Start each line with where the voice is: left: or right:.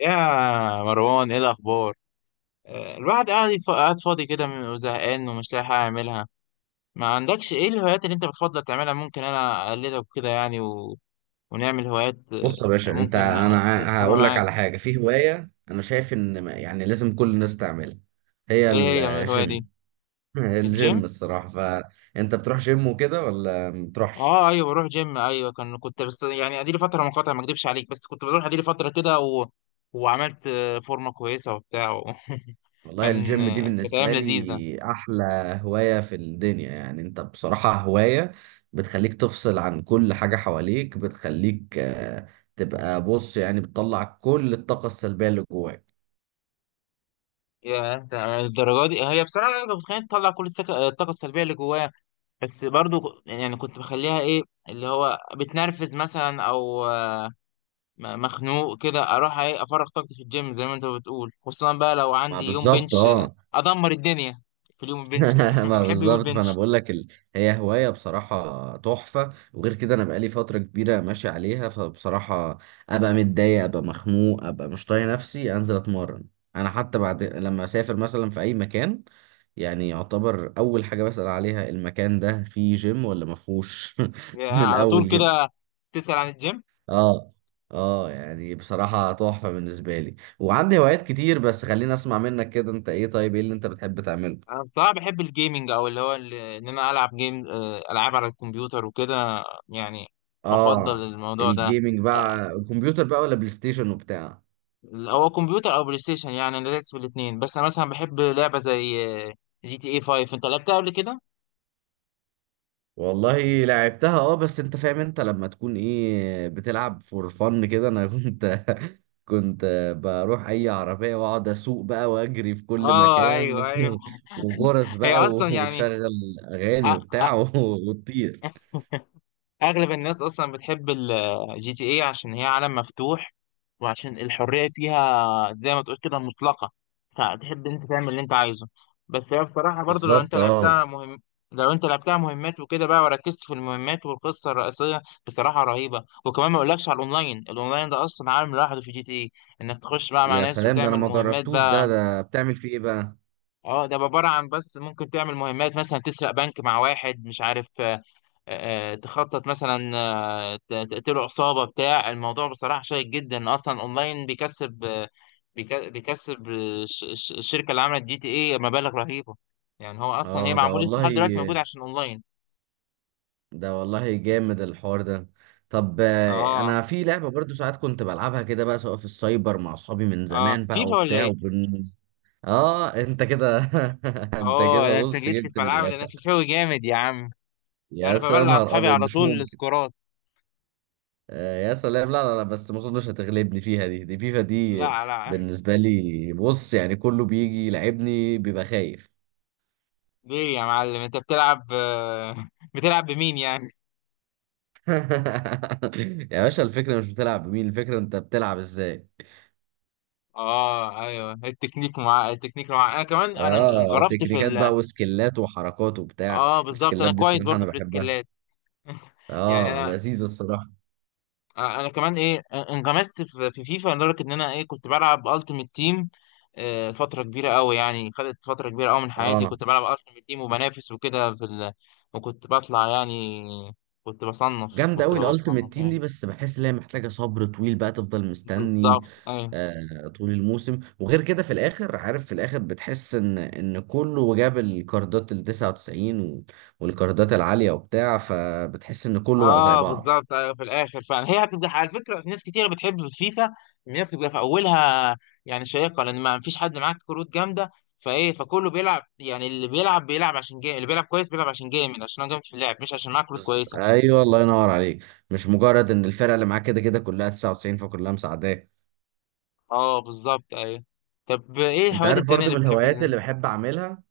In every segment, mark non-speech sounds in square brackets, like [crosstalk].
left: يا مروان ايه الاخبار؟ الواحد قاعد قاعد فاضي كده وزهقان ومش لاقي حاجه اعملها. ما عندكش ايه الهوايات اللي انت بتفضل تعملها؟ ممكن انا اقلدك كده يعني ونعمل هوايات،
right: بص يا باشا، انت
left: ممكن
right: انا
left: ابقى
right: هقول لك
left: معاك.
right: على حاجه. في هوايه انا شايف ان يعني لازم كل الناس تعملها، هي
left: ايه هي الهوايه دي؟
right: الجيم. [laughs]
left: الجيم؟
right: الجيم الصراحه، فانت بتروح جيم وكده ولا ما بتروحش؟
left: اه ايوه بروح جيم ايوه كنت بس يعني اديلي فتره منقطعه، ما اكدبش عليك، بس كنت بروح اديلي فتره كده وعملت فورمه كويسه وبتاع [laughs]
right: والله الجيم دي
left: كانت
right: بالنسبه
left: ايام لذيذه.
right: لي احلى هوايه في الدنيا. يعني انت بصراحه هوايه بتخليك تفصل عن كل حاجه حواليك، بتخليك تبقى، بص يعني، بتطلع كل الطاقه السلبيه اللي جواك.
left: يا انت الدرجه دي، هي بصراحه انا كنت متخيل تطلع كل الطاقه السلبيه اللي جواها، بس برضو يعني كنت بخليها ايه، اللي هو بتنرفز مثلا او مخنوق كده اروح ايه افرغ طاقتي في الجيم زي ما انت بتقول، خصوصا بقى لو
right: ما
left: عندي يوم
right: بالظبط،
left: بنش،
right: اه.
left: ادمر الدنيا في اليوم البنش ده
right: [laughs] ما
left: [laughs] بحب يوم
right: بالظبط. فانا
left: البنش.
right: بقول لك هي هوايه بصراحه تحفه. وغير كده، انا بقالي فتره كبيره ماشي عليها، فبصراحه ابقى متضايق، ابقى مخنوق، ابقى مش طايق نفسي، انزل اتمرن. انا حتى بعد لما اسافر مثلا في اي مكان، يعني يعتبر اول حاجه بسال عليها، المكان ده فيه جيم ولا ما فيهوش. [laughs]
left: يا
right: من
left: على
right: الاول
left: طول
right: جدا.
left: كده تسأل عن الجيم.
right: اه اه، يعني بصراحه تحفه بالنسبه لي، وعندي هوايات كتير، بس خليني اسمع منك كده. انت ايه؟ طيب ايه اللي انت بتحب تعمله؟
left: انا بصراحه بحب الجيمنج او اللي هو ان انا العب جيم، العاب على الكمبيوتر وكده يعني. بفضل
right: اه،
left: الموضوع ده.
right: الجيمنج بقى كمبيوتر بقى ولا بلاي ستيشن وبتاع؟
left: هو كمبيوتر او بلاي ستيشن، يعني انا دايس في الاثنين، بس انا مثلا بحب لعبه زي جي تي اي 5. انت لعبتها قبل كده؟
right: والله لعبتها اه، بس انت فاهم، انت لما تكون ايه بتلعب فور فن كده، انا [laughs] كنت بروح اي عربية واقعد اسوق بقى واجري في كل
left: اه ايوه
right: مكان.
left: ايوه.
right: [laughs] وغرز
left: هي
right: بقى،
left: اصلا يعني.
right: وتشغل اغاني
left: أ-
right: وبتاع. [laughs] وتطير.
left: اغلب الناس اصلا بتحب الجي تي اي عشان هي عالم مفتوح، وعشان الحريه فيها زي ما تقول كده مطلقه، فتحب انت تعمل اللي انت عايزه. بس هي بصراحه برضو لو انت
right: بالظبط، اه.
left: لعبتها مهم، لو انت لعبتها مهمات وكده بقى وركزت في المهمات، والقصه الرئيسيه بصراحه رهيبه. وكمان ما اقولكش على الاونلاين، الاونلاين ده اصلا عالم لوحده في جي تي اي، انك تخش بقى مع
right: يا
left: ناس
right: سلام، ده انا
left: وتعمل
right: ما
left: مهمات
right: جربتوش
left: بقى.
right: ده بتعمل فيه ايه بقى؟
left: اه، ده عبارة عن بس ممكن تعمل مهمات مثلا تسرق بنك مع واحد مش عارف، تخطط مثلا، تقتله عصابة بتاع. الموضوع بصراحة شيق جدا. أصلا أونلاين بيكسب بيكسب الشركة اللي عملت جي تي إيه مبالغ رهيبة. يعني هو أصلا هي
right: اه، ده
left: معمول لسه
right: والله،
left: لحد دلوقتي موجود عشان أونلاين.
right: ده والله جامد الحوار ده. طب
left: اه.
right: انا في لعبه برضو ساعات كنت بلعبها كده بقى، سواء في السايبر مع اصحابي من
left: اه،
right: زمان بقى
left: فيفا ولا
right: وبتاع
left: إيه؟
right: اه، انت كده. [laughs] انت
left: اه،
right: كده،
left: ده أنت
right: بص،
left: جيت لي
right: جبت
left: في
right: من
left: ملعبي. ده أنا
right: الاخر.
left: فيفاوي جامد يا عم. أنا
right: يا
left: ببلع
right: نهار
left: أصحابي
right: ابيض،
left: على
right: مش
left: طول
right: ممكن!
left: السكورات.
right: آه يا سلام. لا لا لا، بس ما اظنش هتغلبني فيها دي فيفا دي
left: لا لا.
right: بالنسبه لي. بص، يعني كله بيجي يلعبني بيبقى خايف.
left: ليه يا معلم انت بتلعب [laughs] بتلعب بمين يعني؟
right: [laughs] يا باشا، الفكره مش بتلعب بمين، الفكره انت بتلعب ازاي.
left: اه ايوه التكنيك مع التكنيك مع، انا كمان انا
right: اه،
left: انغرفت في
right: تكنيكات
left: ال.
right: بقى وسكيلات وحركات وبتاع.
left: اه بالظبط،
right: السكيلات
left: انا
right: دي
left: كويس
right: الصراحه
left: برضو
right: انا
left: في
right: بحبها.
left: السكيلات. [laughs] يعني
right: اه،
left: انا،
right: لذيذه الصراحه.
left: كمان ايه انغمست في فيفا لدرجه ان انا ايه كنت بلعب التيمت تيم فتره كبيره قوي. يعني خدت فتره كبيره قوي من حياتي
right: اه،
left: كنت بلعب التيمت تيم وبنافس وكده في وكنت بطلع يعني،
right: جامده
left: كنت
right: قوي
left: ببقى
right: الالتيميت
left: بصنف
right: تيم دي،
left: يعني.
right: بس بحس ان هي محتاجه صبر طويل بقى، تفضل مستني
left: بالظبط ايوه.
right: طول الموسم. وغير كده، في الاخر، عارف، في الاخر بتحس ان كله جاب الكاردات ال 99 والكاردات العاليه وبتاع، فبتحس ان كله بقى زي
left: اه
right: بعض.
left: بالظبط ايوه، في الاخر فعلا هي هتبقى، على فكره ناس كتير بتحب في فيفا ان هي بتبقى في اولها، يعني شيقه لان ما فيش حد معاك كروت جامده، فايه فكله بيلعب يعني، اللي بيلعب بيلعب عشان جيم، اللي بيلعب كويس بيلعب عشان جامد، عشان هو جامد في اللعب مش عشان معاه كروت كويسه.
right: ايوه، الله ينور عليك. مش مجرد ان الفرقه اللي معاك كده كده كلها 99، فكلها مساعداه.
left: اه بالظبط ايوه. طب ايه
right: انت
left: الهوايات
right: عارف
left: التانيه
right: برضو
left: اللي
right: من
left: بتحب؟
right: الهوايات اللي بحب اعملها،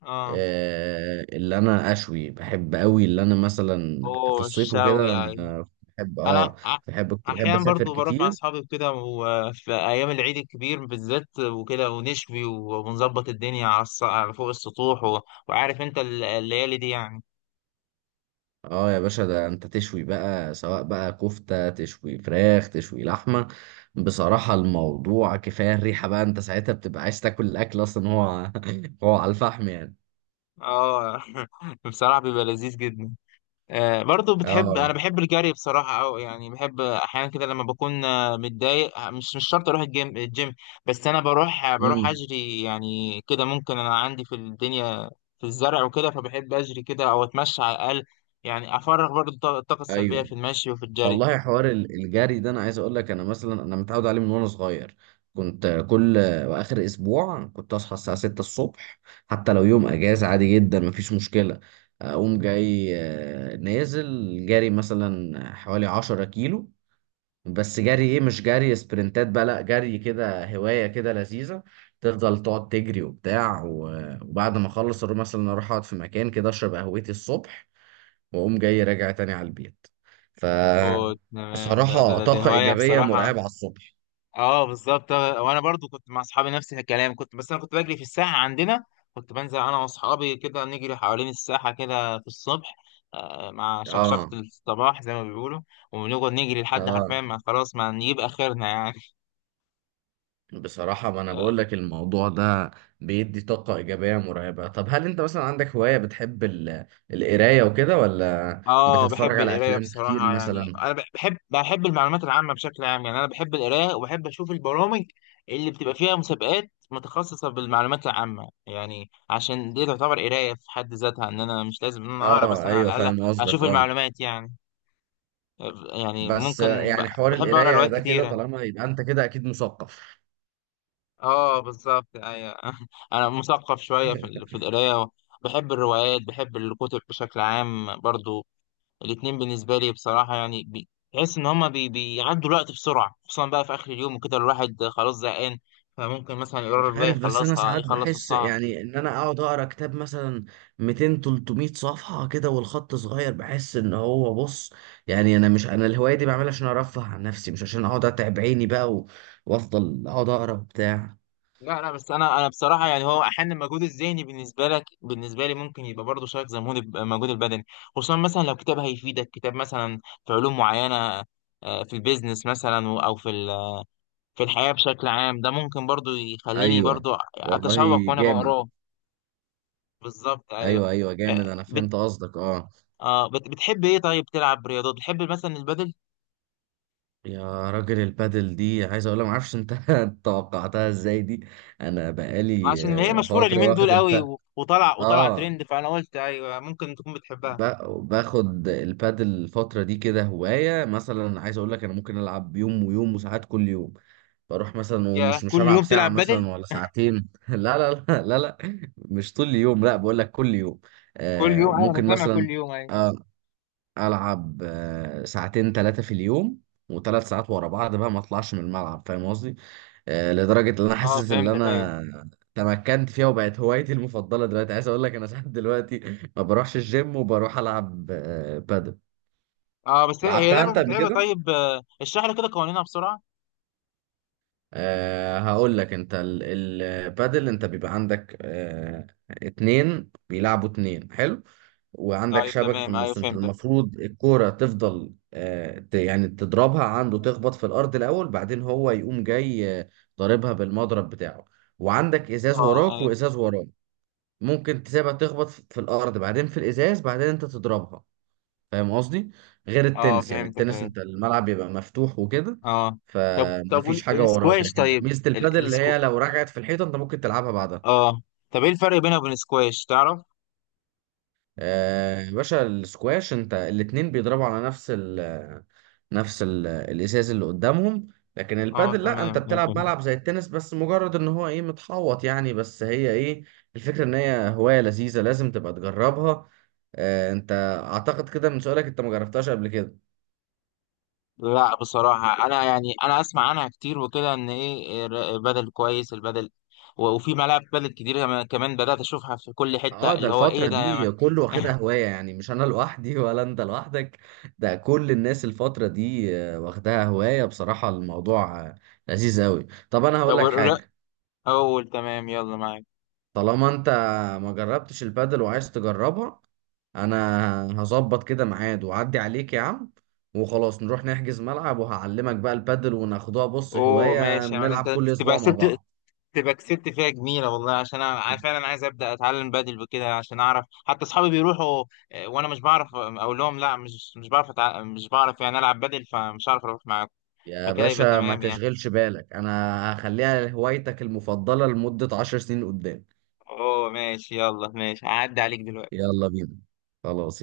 left: اه.
right: اللي انا اشوي بحب قوي، اللي انا مثلا في
left: اوه
right: الصيف وكده،
left: الشوي ايوه.
right: انا بحب اه
left: انا ع-
right: بحب كنت بحب
left: احيانا
right: اسافر
left: برضو بروح مع
right: كتير.
left: اصحابي وكده، وفي ايام العيد الكبير بالذات وكده ونشوي ونظبط الدنيا على على فوق السطوح وعارف انت الليالي دي يعني.
right: اه، يا باشا، ده انت تشوي بقى، سواء بقى كفتة تشوي، فراخ تشوي، لحمة. بصراحة الموضوع كفاية الريحة بقى، انت ساعتها بتبقى عايز تاكل الاكل اصلا، هو [laughs] هو على الفحم يعني.
left: اه. [laughs] بصراحة بيبقى لذيذ جدا. برضو بتحب،
right: اه،
left: انا بحب الجري بصراحه، او يعني بحب احيانا كده لما بكون متضايق، مش مش شرط اروح الجيم بس انا بروح بروح
right: امم،
left: اجري يعني كده. ممكن انا عندي في الدنيا، في الزرع وكده، فبحب اجري كده او اتمشى على الاقل، يعني افرغ برضو الطاقه السلبيه في
right: ايوه.
left: المشي وفي الجري.
right: والله حوار الجري ده، انا عايز اقول لك، انا مثلا انا متعود عليه من وانا صغير. كنت كل واخر اسبوع كنت اصحى الساعه 6 الصبح، حتى لو يوم اجازه عادي جدا مفيش مشكله. اقوم جاي نازل جري مثلا حوالي 10 كيلو، بس جري ايه؟ مش جري سبرنتات بقى، لا، جري كده هوايه كده لذيذه. تفضل تقعد تجري وبتاع، وبعد ما اخلص اروح مثلا، اروح اقعد في مكان كده اشرب قهوتي الصبح، واقوم جاي راجع تاني على البيت. ف
left: اوه تمام، ده
right: بصراحة
left: ده
right: طاقة
left: هوايه
right: إيجابية
left: بصراحه.
right: مرعبة على الصبح.
left: اه بالظبط، وانا برضو كنت مع اصحابي نفس الكلام. كنت بس انا كنت بجري في الساحه عندنا، كنت بنزل انا واصحابي كده نجري حوالين الساحه كده في الصبح، مع شخشقه
right: اه
left: الصباح زي ما بيقولوا، ونقعد نجري لحد حرفيا
right: اه،
left: ما خلاص ما نجيب اخرنا يعني.
right: بصراحة ما أنا بقول
left: [laughs]
right: لك الموضوع ده بيدي طاقة إيجابية مرعبة. طب هل أنت مثلا عندك هواية بتحب القراية وكده، ولا
left: اه
right: بتتفرج
left: بحب
right: على
left: القرايه
right: أفلام كتير
left: بصراحه، يعني
right: مثلا؟
left: انا بحب المعلومات العامه بشكل عام، يعني انا بحب القرايه وبحب اشوف البرامج اللي بتبقى فيها مسابقات متخصصه بالمعلومات العامه، يعني عشان دي تعتبر قرايه في حد ذاتها، ان انا مش لازم ان انا اقرا
right: اه،
left: بس انا
right: أيوه،
left: على الاقل
right: فاهم
left: اشوف
right: قصدك، اه.
left: المعلومات يعني. يعني
right: بس
left: ممكن
right: يعني حوار
left: بحب اقرا
right: القراية
left: روايات
right: ده كده،
left: كتيره.
right: طالما يبقى أنت كده أكيد مثقف.
left: اه بالظبط ايوه. [laughs] انا مثقف شويه في في القرايه، بحب الروايات بحب الكتب بشكل عام برضو. الاتنين بالنسبة لي بصراحة يعني تحس إن هما بيعدوا الوقت بسرعة، خصوصا بقى في آخر اليوم وكده الواحد خلاص زهقان، فممكن مثلا
right: مش
left: يقرر بقى
right: عارف، بس انا
left: يخلصها
right: ساعات
left: يخلص
right: بحس
left: الساعة.
right: يعني ان انا اقعد اقرا كتاب مثلا 200-300 صفحه كده، والخط صغير، بحس ان هو، بص يعني، انا مش، انا الهوايه دي بعملها عشان ارفه عن نفسي، مش عشان اقعد اتعب عيني بقى وافضل اقعد اقرا بتاع.
left: لا لا، بس أنا بصراحة يعني هو أحيانا المجهود الذهني بالنسبة لك، بالنسبة لي ممكن يبقى برضه شايف زي المجهود البدني، خصوصا مثلا لو كتاب هيفيدك، كتاب مثلا في علوم معينة، في البيزنس مثلا أو في في الحياة بشكل عام. ده ممكن برضه يخليني
right: ايوه،
left: برضه
right: والله
left: أتشوق وأنا
right: جامد.
left: بقراه. بالظبط أيوه.
right: ايوه ايوه، جامد،
left: آه،
right: انا فهمت قصدك، اه.
left: اه بتحب ايه طيب، تلعب رياضات بتحب مثلا البدل؟
right: يا راجل، البادل دي عايز اقول، ما اعرفش انت [laughs] توقعتها ازاي دي. انا بقالي
left: عشان هي مشهورة
right: فتره
left: اليومين دول
right: واخد
left: قوي
right: الب
left: وطلع
right: اه
left: ترند، فانا قلت ايوه ممكن تكون بتحبها.
right: ب- باخد البادل الفترة دي كده هواية. مثلا عايز اقول لك، انا ممكن العب يوم ويوم وساعات كل يوم. بروح مثلا
left: يا
right: ومش مش
left: كل
right: هلعب
left: يوم
right: ساعة
left: تلعب بدل؟
right: مثلا ولا ساعتين. [laughs] لا لا لا لا لا، مش طول اليوم، لا، بقول لك كل يوم.
left: كل
right: آه،
left: يوم ايوه، انا
right: ممكن
left: سامع
right: مثلا
left: كل يوم ايوه.
right: آه، العب ساعتين ثلاثه في اليوم، وثلاث ساعات ورا بعض بقى، ما اطلعش من الملعب، فاهم قصدي. لدرجه ان انا
left: اه
right: حاسس ان
left: فهمتك ايوه.
right: انا تمكنت فيها وبقت هوايتي المفضله دلوقتي. عايز اقول لك، انا ساعات دلوقتي ما بروحش الجيم، وبروح العب بادل.
left: اه بس هي هي
right: لعبتها
left: لعبة
right: انت قبل
left: متعبة.
right: كده؟
left: طيب اشرح لي كده قوانينها بسرعة.
right: هقول لك، انت البادل، انت بيبقى عندك اتنين بيلعبوا اتنين، حلو. وعندك
left: طيب
right: شبكة في
left: تمام ايوه
right: النص، انت
left: فهمتك.
right: المفروض الكورة تفضل يعني تضربها عنده، تخبط في الأرض الأول، بعدين هو يقوم جاي ضاربها بالمضرب بتاعه. وعندك إزاز
left: اه
right: وراك
left: ايوه.
right: وإزاز وراك، ممكن تسيبها تخبط في الأرض، بعدين في الإزاز، بعدين انت تضربها. فاهم قصدي؟ غير
left: اه
right: التنس، يعني
left: فهمتك
right: التنس
left: ايوه.
right: انت الملعب بيبقى مفتوح وكده،
left: اه. طب
right: فمفيش حاجة وراك،
left: السكواش
right: لكن
left: طيب،
right: ميزة البادل اللي
left: السكو.
right: هي لو رجعت في الحيطة انت ممكن تلعبها بعدها.
left: اه، طب ايه الفرق بينها وبين السكواش تعرف؟
right: يا باشا، السكواش انت الاتنين بيضربوا على نفس ال نفس ال الازاز اللي قدامهم، لكن
left: اه
right: البادل لا،
left: تمام،
right: انت بتلعب
left: فهمتك.
right: ملعب زي التنس، بس مجرد ان هو ايه، متحوط يعني، بس هي ايه الفكرة، ان هي هواية لذيذة لازم تبقى تجربها. انت اعتقد كده من سؤالك انت ما جربتهاش قبل كده.
left: لا بصراحة أنا يعني أنا أسمع عنها كتير وكده، إن إيه بدل كويس البدل، وفي ملاعب بدل كتير كمان، كمان بدأت أشوفها في كل حتة،
right: اه، ده
left: اللي هو إيه
right: الفترة
left: ده يا ما.
right: دي كله واخدها هواية، يعني مش انا لوحدي [laughs] ولا انت لوحدك، ده كل الناس الفترة دي واخدها هواية. بصراحة الموضوع لذيذ قوي. طب انا هقول
left: طب
right: لك
left: الر-
right: حاجة،
left: أول تمام يلا معاك.
right: طالما انت ما جربتش البادل وعايز تجربها، انا هظبط كده ميعاد واعدي عليك يا عم، وخلاص نروح نحجز ملعب وهعلمك بقى البادل، وناخدوها بص
left: أوه
right: هواية،
left: ماشي يا ما،
right: نلعب
left: ده أنت
right: كل
left: تبقى
right: اسبوع مع
left: كسبت،
right: بعض.
left: تبقى كسبت فيها جميلة والله، عشان فعلا عايز أبدأ أتعلم بدل وكده، عشان أعرف حتى أصحابي بيروحوا، وأنا مش بعرف أقول لهم لا، مش مش بعرف مش بعرف يعني ألعب بدل فمش عارف أروح معاكم.
right: يا
left: فكده يبقى
right: باشا ما
left: تمام يعني.
right: تشغلش بالك، انا هخليها هوايتك المفضلة لمدة 10 سنين قدام.
left: أوه ماشي يلا ماشي هعدي عليك دلوقتي.
right: يلا بينا، خلاص.